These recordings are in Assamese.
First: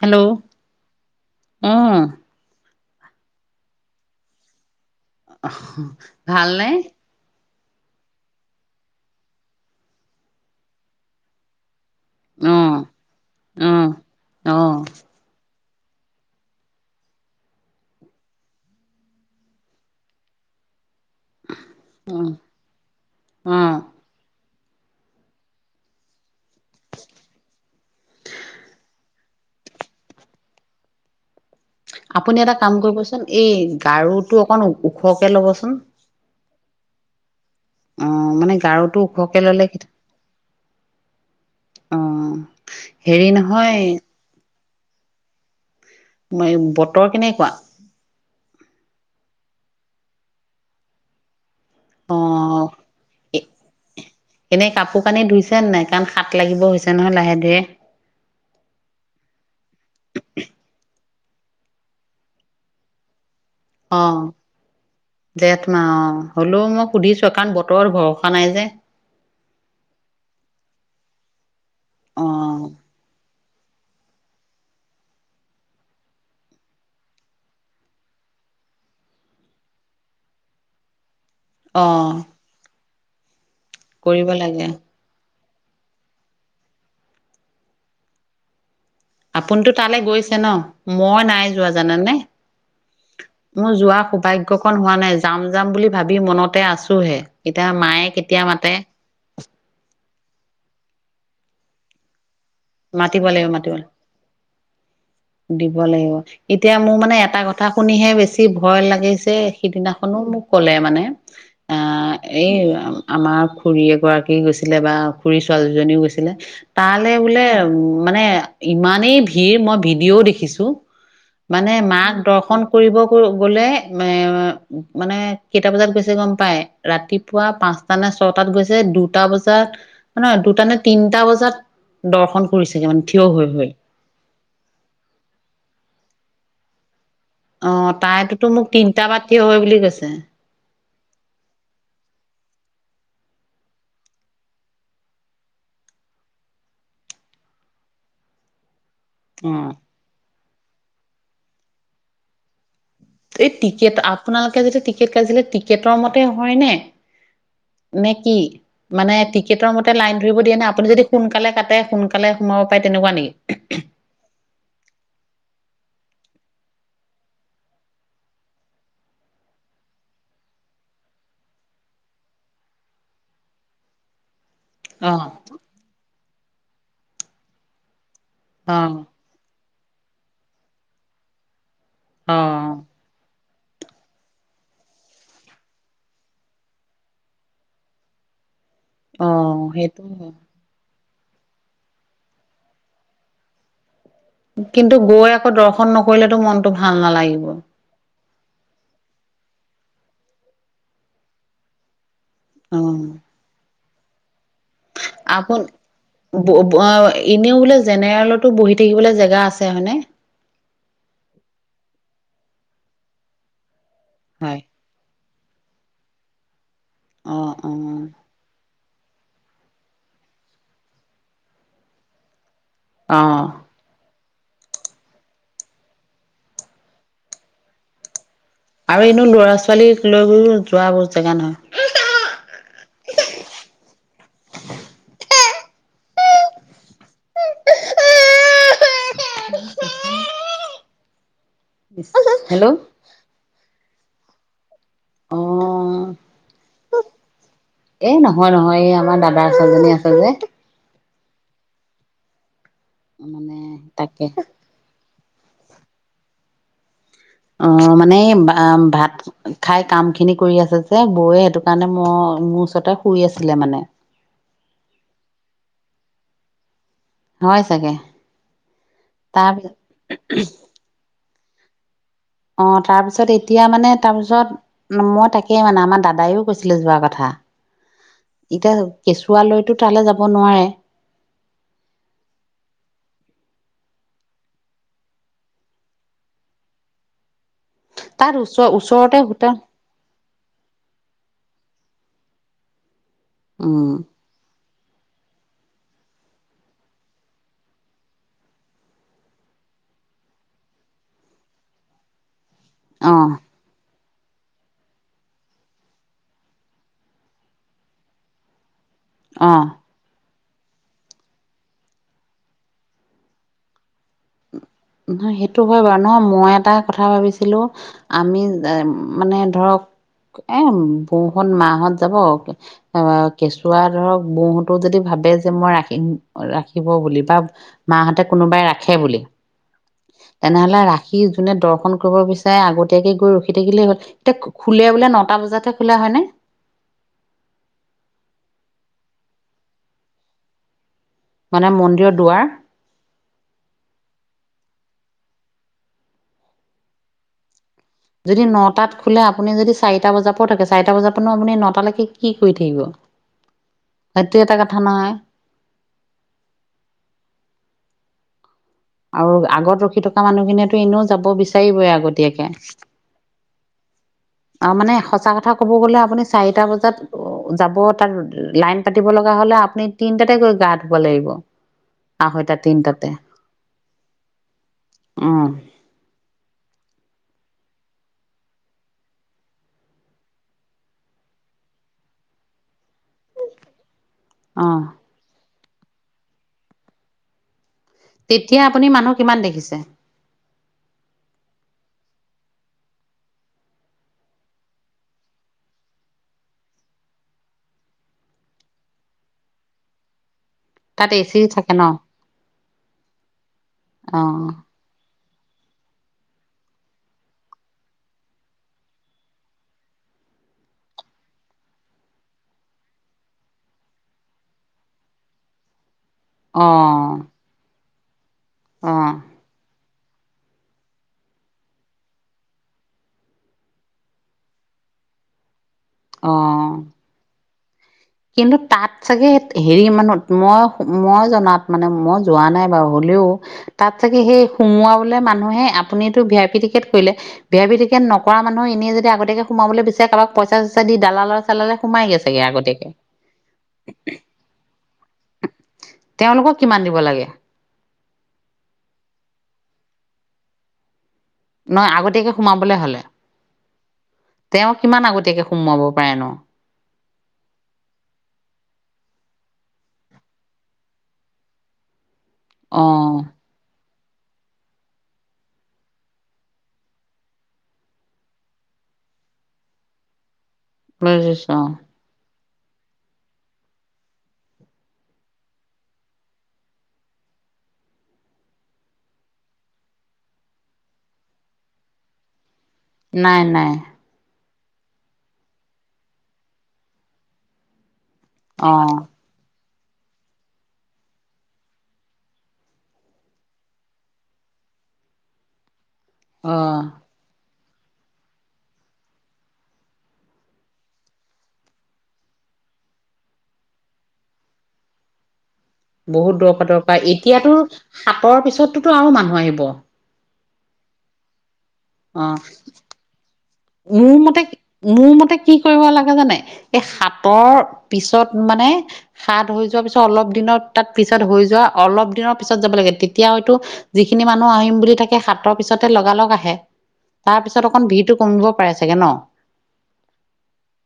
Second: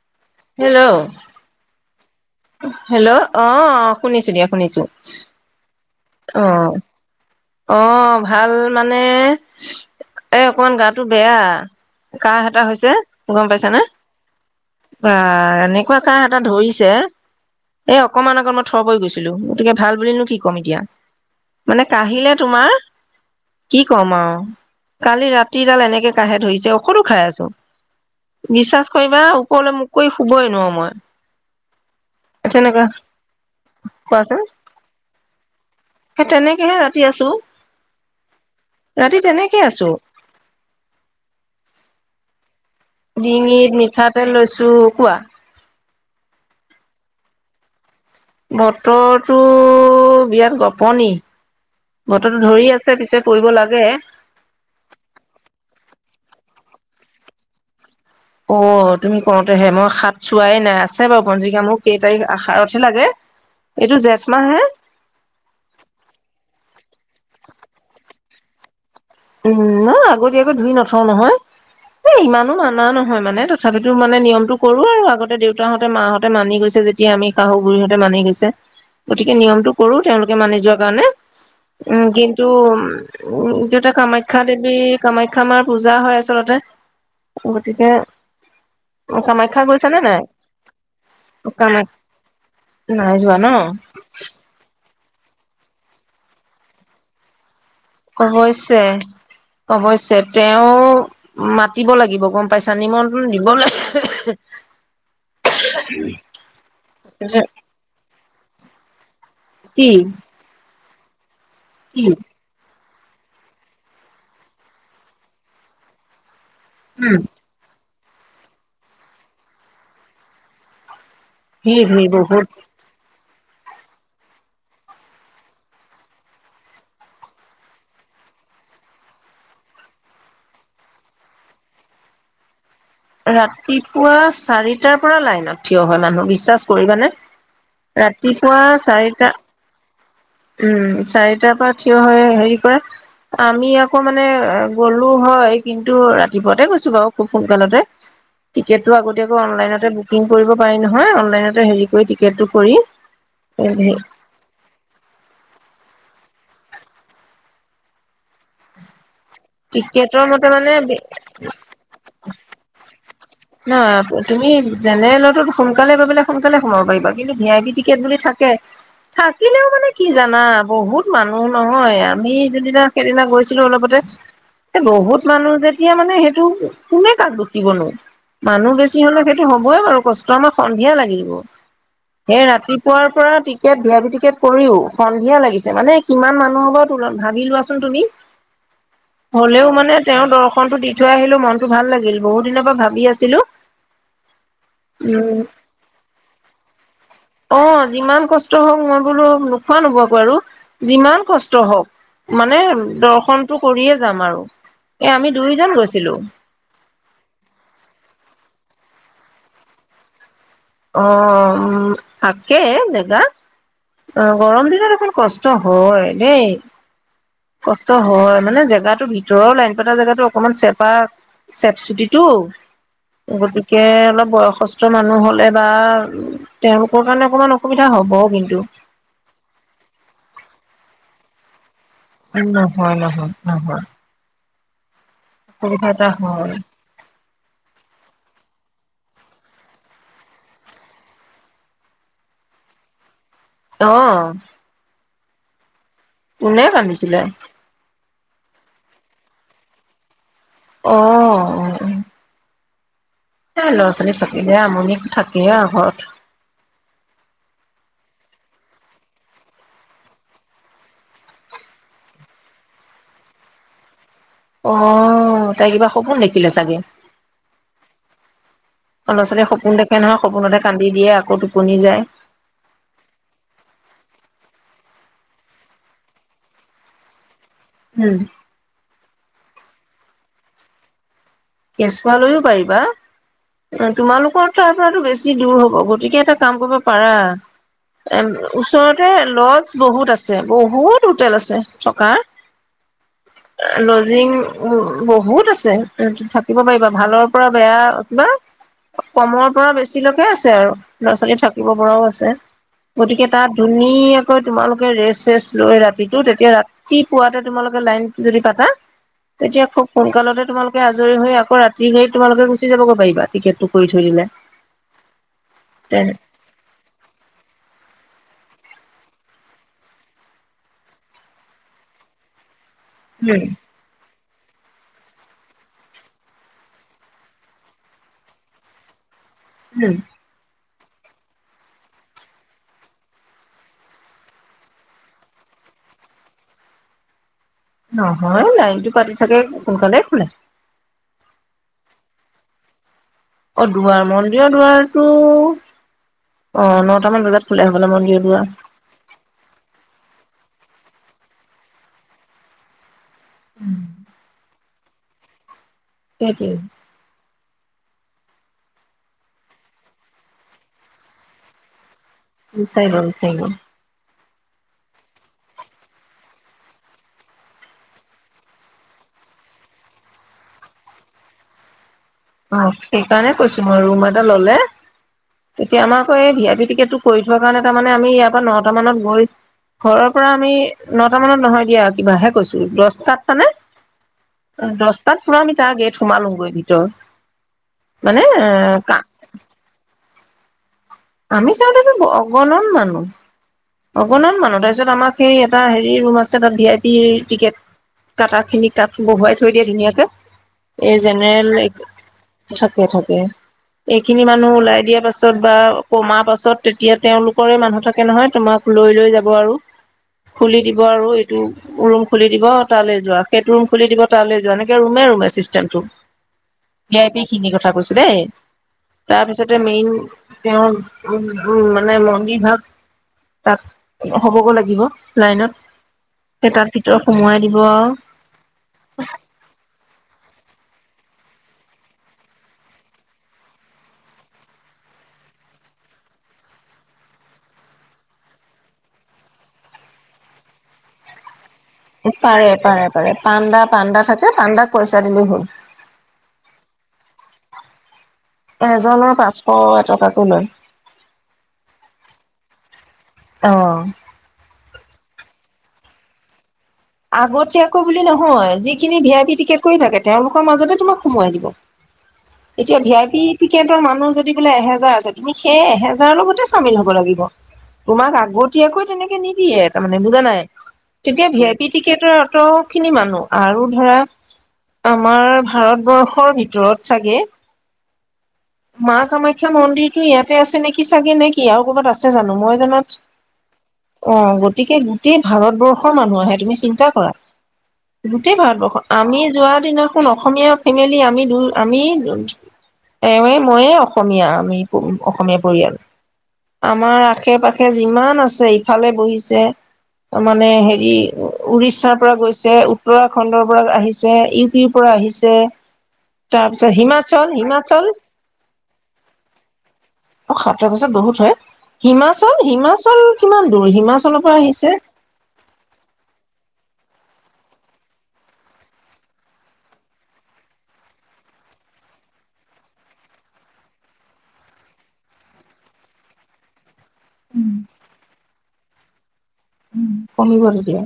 হেল্ল' হেল্ল' অহ হেল্ল' অ শুনিছো দিয়া শুনিছো। অহ ভাল নে অহ ভাল মানে এ অকণমান গাটো বেয়া কাহ অ এটা হৈছে গম অ পাইছানে অ বা এনে অ কাৰ হাতত ধৰিছে এ অকমান আগত মই থৰ পৰি গৈছিলো গতিকে ভাল বুলি নো কি ক'ম এতিয়া। মানে অ কাঢ়িলে তোমাৰ অ কি কম আৰু কালি ৰাতিডাল এনেকে কাঢ়ে ধৰিছে ঔষধ ও খাই আছো বিশ্বাস কৰিবা ওপৰলৈ মোৰ কৰি শুবই নোৱাৰো মই। আপুনি এটা কাম তেনেকুৱা কৰিবচোন এই কোৱাচোন গাৰুটো অকন ওখকে ল'বচোন সেহে ৰাতি আছো অহ মানে গাৰুতটো ৰাতি ওখকে তেনেকে ল'লে কি আছো কি ডিঙিত মিঠাতেল লৈছো ত কোৱা, ম বতৰ কেনেকুৱা? বতৰটো বিৰাট গপনি। অ বতৰো ধৰি আছে পিছে পৰিব লাগে। শাত লাগিব হৈছে নহয় লাহে ধীৰে অ' তুমি কওঁতেহে মই সাত চোৱাই নাই আছো আছে বাৰু পঞ্জিকা মোৰ কেই তাৰিখ আহাৰতহে লাগে? এইটো অ জেঠ মাহ হে 'জেঠ মাহ অ' হ'লেও মই সুধিছো! কাৰণ বতৰৰ ভৰসা নাই যে। ইমান আগতীয়াকৈ ধুই নথও নহয়। এ অ ইমানো মানা নহয় মানে তথা তথাপিতো মানে নিয়মটো কৰো আৰু আগতে দেউতাহঁতে মাহঁতে মানি গৈছে যেতিয়া আমি শাহু বুঢীহঁতে মানি গৈছে গতিকে নিয়মটো কৰো তেওঁলোকে মানি যোৱা কাৰণে। অ উম কিন্তু উম কৰিব কামাখ্যা লাগে দেৱী কামাখ্যা খামাৰ পূজা হয় আচলতে গতিকে কামাখ্যা আপোনিতো গৈছা নে তালৈ নাই? গৈছে ন মই নাই যোৱা কামাখ জানানে নাই যোৱা ন? মোৰ যোৱা সৌভাগ্য কন হোৱা নাই। যাম যাম বুলি ভাবি মনতে আছোহে! এতিয়া মায়ে কেতিয়া মাতে অৱশ্যে অৱশ্যে তেওঁ মাতিব লাগিব গম পাইছা নিমন্ত্ৰণ মাতিব দিব লাগিব মাতিব লাগিব লাগিব এতিয়া মোৰ মানে এটা কথা শুনিহে বেছি ভয় লাগিছে যে কি সিদিনাখনো মোক ক'লে মানে। [inaudible] আ কি এই আমাৰ খুৰী এগৰাকী গৈছিলে বা খুৰী ছোৱালীজনীও গৈছিলে। তালে উম, বোলে উ মানে ইমানেই ভিৰ মই ভিডিঅ'ও দেখিছো। মানে ভিৰ ভিৰ মাক বহুত। দৰ্শন কৰিব গলে এ মানে কেইটা বজাত গৈছে গম পাই ৰাতিপুৱা পাঁচটা নে ছয়টাত গৈছে দুটা বজাত নাহয় দুটা নে তিনটা বজাত দৰ্শন কৰিছেগে মানে থিয় হৈ হৈ ৰাতিপুৱা চাৰিটাৰ পৰা লাইনত থিয় হয় মানুহ বি বিশ্বাস কৰিবানে! অ তাইতোতো ৰাতিপুৱা মোক তিনটা বা চাৰিটা থিয় হৈ বুলি কৈছে উম চাৰিটাৰ পৰা থিয় হয় হেৰি কৰে আমি আকৌ মানে গ'লো হয় কিন্তু ৰাতিপুৱাতে গৈছো বাৰু খুব সোনকালতে। টিকেট ত আগতীয়াককৌ অ অনলাইনতে বুকিং কৰিব পাৰি নহয় জেগাটো হেৰি কৰি টিকেটটো কৰি এই টিকেট আপোনালোকে যেটো টিকেট কাটিছিলে টি টিকেটৰ মতে হয় ন নে কি মানে টিকেটৰ মতে লাইন ধৰি মতে দিয়া নে মানে আপুনি যদি সোনকালে কাটে সোনকালে সোমাব পাৰে তেনেকুৱা নেকি? নহ তুমি জেনেৰেলতো সোনকালে পেলাই সোনকালে সোমাব পাৰিবা কিন্তু ভি আই পি টিকেট বুলি থাকে। থাকিলেও মানে কি জানা বহুত মানুহ নহয় আমি যোনদিনা সেইদিনা গৈছিলো অলপতে এ অ বহুত মানুহ যেতিয়া মানে সেই তো কোনে কাক লুটিবলৈ মানুহ অ বেছি হলে সেইটো হ হৈ বাৰু কষ্ট আমাৰ সন্ধিয়া লাগিব। অ সেই ৰাতিপুৱাৰ পৰা কে ভি আই পি টিকেট কৰিও সন্ধিয়া লাগিছে মানে কিমান মানুহ হব তুল ভাবি লোৱাচোন তুমি। অ হ'লেও মানে সেইটো তেওঁ হয় দৰ্শনতটো দি থৈ আহিলে মনো ভাল লাগিল বহু দিনৰ পৰা ভাবি আছ ছিলো। কিন্তু গৈ আকৌ দৰ্শন নকৰিলেতো মনটো ভাল নালাগিব। অ যিমান কষ্ট হওক মই বোলো নোখোৱা নোবোৱাকে আৰু যিমান কষ্ট হওক মানে অ দৰ্শনটো কৰিয়ে যাম আৰু। এ আমি আপোন দুইজন গৈছিলো এনেও বোলে জেনেৰেলত টো বহি থাকিবলৈ জেগা আছে হয়নে? আছে জেগা। অ হয় গৰম দিনত দেখোন কচ টো হয় দেই। অ অ কষ্ট হয় মানে জেগাত টো ভিতৰৰ লাইন পতা জেগাতো অকনমান চেপা চেপ চুটিটো। অ গতিকে অলপ বয়সস্থ মানুহ হ'লে। বা তেওঁলোকৰ কাৰণে অকমান অসুবিধা হব কিন আৰু এনো ল'ৰা ছোৱালীক লৈ গলো যোৱা ব জেগা নহয় নহয় নহয় নহয়। সেইটো কথা হয়। উহু হেল্ল' অঅঅ অ কোনে ভামিছিলে? এ নহয় নহয় এই আমাৰ দাদাৰ ছোৱালী জনী আছে যে অ অ অ মানে এ ল'ৰা ছোৱালী তাকে থাকিলে আমনি থাকে এয়া ঘৰত। অ মানে ভাত খাই কাম খিনি কৰি আছে যে বৌয়ে সেইটো কাৰণে ম মোৰ ওচৰতে শুই আছিলে মানে অ তাই কিবা সপোন দেখিলে চাগে। হয় চাগে লৰা ছোৱালী তাৰ সপোন দেখে নহয় সপোনতে কান্দি দিয়ে আকৌ কনি যায় অ তাৰপিছত এতিয়া মানে তাৰপিছত মই তাকে মানে আমাৰ দাদাইও কৈছিলে যোৱা কথা। উম ইটা কেচ পোৱালৈতো তালৈ যাব নোৱাৰে। কেঁচুৱ লৈও পাৰিবা তোমালোকৰ তাৰ পৰাতো বেছি দূৰ হব গতিকে এটা কাম কৰিব পাৰা। এ তাত ওচৰ ওচৰতে হোটেল লজ বহুত আছে বহুত হোটেল আছে চকা? উম লজিং উ বহুত আছে উম থাক থাকিব পাৰিবা ভালৰ পৰা বেয়া তোমাৰ কমৰ পৰা বেছিলৈকে আছে আৰু ল'ৰা ছোৱালী থাকিব পৰাও আছে অ গতিকে তাত ধুনীয়া ক তোমালোকে ৰেষ্ট চেষ্ট লৈ ৰাতিটো তেতিয়া ৰাতিপুৱাতে তোমালোকে লাইন যদি পাতা তেতিয়া অ খুব সোনকালৰ তোমালোকে আজৰি হৈ অ ৰাতি গৈ তোমালে গুচি যাব পাৰিবা টিকেটটো কৰি থৈ দিলে ন সেইটো হয় বাৰু নহয় মই এটা কথা ভাবিছিলো আমি মানে ধৰক এ বৌহত মাহত যাব অ উম, কেঁচুৱা ৰ বৌহতো যদি ভাবে যে মই ৰাখিম ৰাখিব বুলি বা মা হঁতে কোনোবাই ৰাখ হে বুলি উম ৰাখি যোনে দৰ্শন কৰিব বিচাৰে আগতীয়াকে গৈ ৰখি থাকিলেই হ'ল এতিয়া খোলে বোলে নটা বজাতহে খোলা হয় নে। নহয় লাইনটো কাটি থাকে সোনকালে খোলে মানে মন্দিৰৰ দুৱাৰ অ দুৱাৰ মন্দিৰ দুৱাৰতটো অ নটামান বজাত খোলো হয় যদি নটাত খোলে আপুনি যদি চাৰিটা বজাত। থাকে চাৰিটা বজাৰ পনো আপুনি নটালৈকে কি কৰি থাকিব। [inaudible] থানাই। [inaudible] আৰু আগত ৰখি থকা মানুহখিনিয়ে টো এনেও যাব বিচাৰিবই আগত। বিচাৰিব বিচাৰিব আৰু মানে সঁচা কথা কব গলে আপুনি চাৰিটা বজাত যাব তাত লাইন পাতিব লগা হলে আপুনি তিনটাতে গৈ গা ধুব লাগিব। আঢ়ৈটা অ। তিনটাতে সেইকাৰণে কৈছো মই ৰুম এটা ললে উম তেতিয়া আমাকো এই ভি আই পি টিকেট টো কৰি থোৱা কাৰণে তাৰ মানে আমি ইয়াৰ পৰা নটা মানত গৈ ঘৰৰ পৰা আমি নটা মানত নহয় দিয়া কিবা হে কৈছো দচটাত মানে অ দচটাত পুৰা আমি তাৰ গেট সোমালোগৈ ভিতৰত। মানে এ তেতিয়া আপুনি কা মানুহ কিমান দেখিছে? আমি চাওঁতে টো ব - অগনন মানুহ। অকনমান মানুহ তাৰপিছত আমাক সেই এটা হেৰি ৰুম আছে তাত ভি আই পিৰ টিকেট কাটা খিনি বহুৱাই থৈ দিয়ে ধুনীয়াকে। এই তাত এচি জেনেৰেল থাকে ন থাকে - থাকে অ এইখিনি মানুহ ওলাই দিয়া পাছত ছত বা [unintelligible] লৈ লৈ যাব আৰু খুলি দিব আৰু এইটো ৰুম- ৰুম খুলি দিব তালৈ যোৱা, সেইটো ৰুম খুলি দিব তালৈ যোৱা, এনেকে ৰুমে ৰুম এ চিষ্টেমটো। অ ভি আই পি খিনি কথা কৈছো। দেই। অ তাৰপিছতে মেইন তেওঁ উ - উ মানে মনি ভাগ তাত হ'ব গৈ লাগিব লাইনত। [unintelligible] অ ভিতৰত সুমুৱাই দিব। কিন্তু তাত চাগে হেৰি মানুহ মই-মই জনাত মানে মই যোৱা নাই বাৰু হ'লেও তাত চাগে সেই সোমোৱাবলে মানুহে আপুনিতো ভি আই পি টিকেট কৰিলে, ভি আই পি টিকেট নকৰা মানুহে এনে যদি আগতীয়াকে সোমাব বিচাৰে কাৰোবাক পইচা চইচা দি দালাল সোমাইগে ছাগে পাৰে আগতীয়াকে পাৰে পাৰে পাণ্ডা - পাণ্ডা থাকে পাণ্ডা। তেওঁলোকক কিমান দিব লাগে? এজনৰ পাঁচশ এটকাকো লয়। নহয় আগতীয়াকে সোমাবলৈ হলে? অ তেওঁ কিমান আগতীয়াকে সোমোৱাব পাৰে নো? আগতীয়াকৈ বুলি নহয় যিখিনি ভি আই পি টিকেট কৰি থাকে তেওঁলোকৰ মাজতে তোমাক সোমাই দিব। এতিয়া অ ভি আই পি টিকেটৰ মানুহ যদি বোলে এহেজাৰ আছে তুমি সেই এহেজাৰৰ লগতে চামিল হব লাগিব। তোমাক আগতীয়াকৈ তেনেকে নিদিয়ে তাৰমানে বুজা নাই? বছা ত খিনি মানুহ আৰু ধৰা আমাৰ ভাৰতবৰ্ষৰ ভিতৰত চাগে। মা কামাখ্যা মন্দিৰতো ইয়াতে আছে নেকি চাগে নে কি আৰু কৰ'ৰবাত আছে জানো মই জানাত। নাই, নাই গতিকে গোটেই ভাৰতবৰ্ষৰ মানুহ আহে তুমি চিন্তা কৰা। গোটেই অ ভাৰতবৰ্ষ আমি যোৱাৰ দিনাত কোন অসমীয়া ফেমিলি আমি দু আমি। তেয়ে মইয়ে অসমীয়া আমি অসমীয়া পৰিয়াল অ আমাৰ আশে-পাশে যিমান আছে ইফালে বহিছে মানে হেৰি উৰিষ্যাৰ পৰা গৈছে উত্তৰাখণ্ডৰ পৰা আহিছে ইউ পি পৰা আহিছে। বহুত তাৰপিছত দৰকাৰ-দৰকাৰ হিমাচল এতিয়াতো হিমাচল চাপৰ পিছতোতো আৰু মানুহ আহিব। অ সাতটা বছত বহুত হয়। অ হিমাচল হিমাচল কিমান? দূৰ হিমাচলৰ মোৰ পৰা মতে আহিছে মোৰ মতে কি কৰিব লাগে জানে। এই সাতৰ পিছত মানে হাত হৈ যোৱাৰ পিছত অলপ দিনৰ তাত পিছত হৈ যোৱা অলপ দিনৰ পিছত যাব লাগে তেতিয়া হয়তো যিখিনি মানুহ আহিম বুলি থাকে সাতৰ পিছতে লগালগ আহে। তাৰপিছত অকণ ভিটো পাই চাগে ন? উ কমিব দা এতিয়া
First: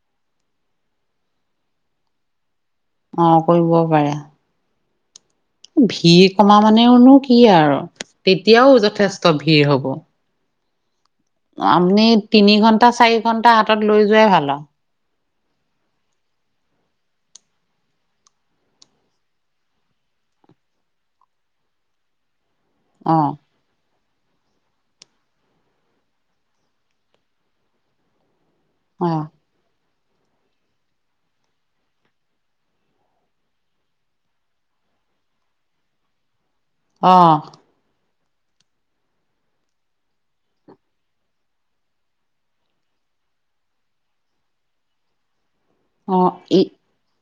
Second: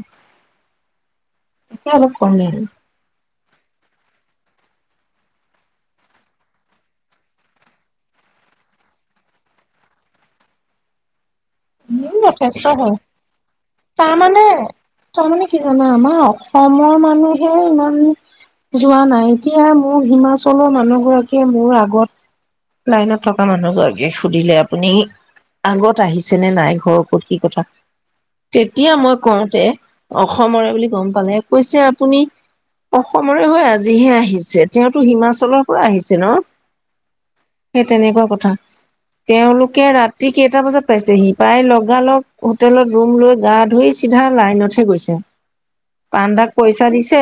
অলপ কমে আৰু। অ কৰিব পাৰে। ভিৰ কমা মানেওনো কি আৰু তেতিয়াও যথেষ্ট ভিৰ হব। আমি তিনি যথেষ্ট হয় ঘন্টা চাৰি ঘন্টা হাতত লৈ যোৱাই ভাল আৰু। তাৰ মানে কি জানা আমাৰ অসমৰ মানুহে ইমান যোৱা নাই এতিয়া মোৰ হিমাচলৰ মানুহ গৰাকীয়ে মোৰ আগত। অ লাইনত থকা মানুহ ছাগে। সুধিলে আপুনি আগত আহিছে। আহিছে নে নাই ঘৰৰ কত ওপৰত কি কথা। তেতিয়া অ মই কওঁতে অসমৰে বুলি গম পালে কৈছে আপুনি অসমৰে হৈ আজিহে আহিছে তেওঁতো হিমাচলৰ পৰা আহিছে ন। সেই তেনেকুৱা কথা। তেওঁলোকে ৰাতি কেইটা বজাত? পাইছেহি প্ৰায় লগালগ হোটেলত ৰুম লৈ গা ধুই চিধা লাইনতহে গৈছে। অ অ পাণ্ডাক ই পইচা দিছে।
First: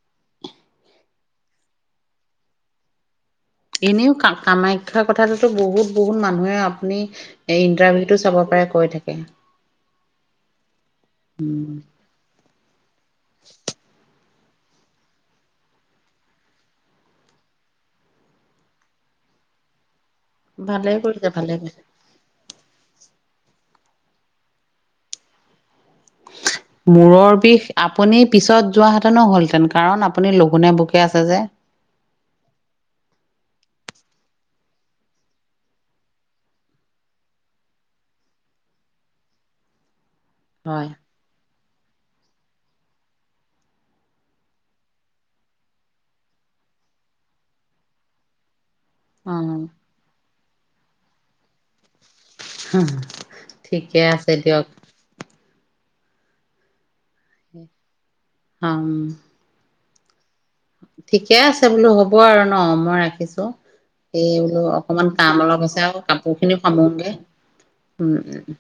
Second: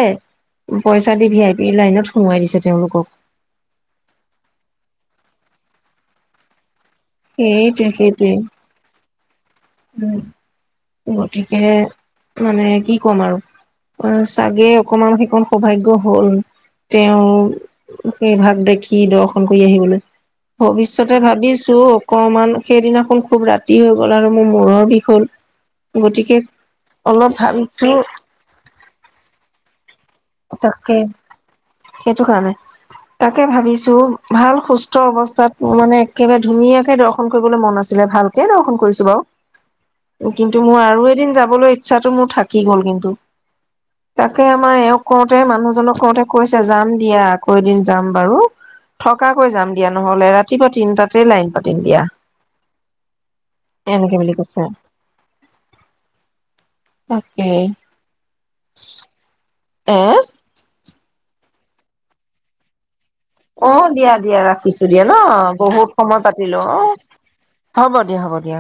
পইচা দি ভি আই পি লাইনত সোমোৱাই দিছে তেওঁলোকক। এনেও ক কামাখ্যাৰ কথাটোতো বহুত বহুত মানুহে। আপুনি সেইটোৱে ইন্টাৰভিউতটো সেইটোৱে চাব পাৰে কৈ থাকে। উম গতিকেে মানে কি কম আৰু অচ চাগে অকমান সেইকণ সৌভাগ্য হ'ল তেওঁ সেই ভাগ দেখি দৰ্শন কৰি আহিবলৈ ভালে ভৱিষ্যতে কৰিছে ভালে ভাবিছো কৰিছে অকমান সেইদিনাখন খুব ৰাতি হৈ গ'ল আৰু মোৰ মূৰৰ বিষ হ' মূৰৰ বিষ আপুনি পিছত যোৱাহেতেনো হ'লহেতেন কাৰণ আপুনি লঘোনেে তাকে বুকে আছে যে সেইটো কাৰণে তাকে ভাবিছো ভাল সুস্থ অৱস্থাত মানে একেবাৰে ধুনীয়াকে দৰ্শন কৰিবলৈ মন আছিলে ভালকে দৰ্শন কৰিছো বাৰু কিন্তু মই হয় আৰু এদিন যাবলৈ ইচ্ছাতটো মোৰ থাকি গ'ল কিন্তু তাকে আমাৰ এওঁক কৰওঁতে মানুহজনক কৰওঁতে কৈছে যাম দিয়া আকৌ এদিন যাম বাৰু অ থকাকৈ যাম দিয়া নহ'লে এ ৰাতি ৰাতিপুৱা তিম তাতে লাইন পাতিম দিয়া ঠিকে এনেকে আছে বুলি কৈছে দিয়ক অকে উম আহ সেই বোলো হ'ব আৰু ন মই ৰাখিছো অ দিয়া এই দিয়া বোলো ৰাখিছো দিয়া অকমান ন কাম অলপ আছে বহুত আৰু সময় কাপোৰ খিনি পাতিলো অ সামোগে হ'ব উম দিয়া হ'ব দিয়া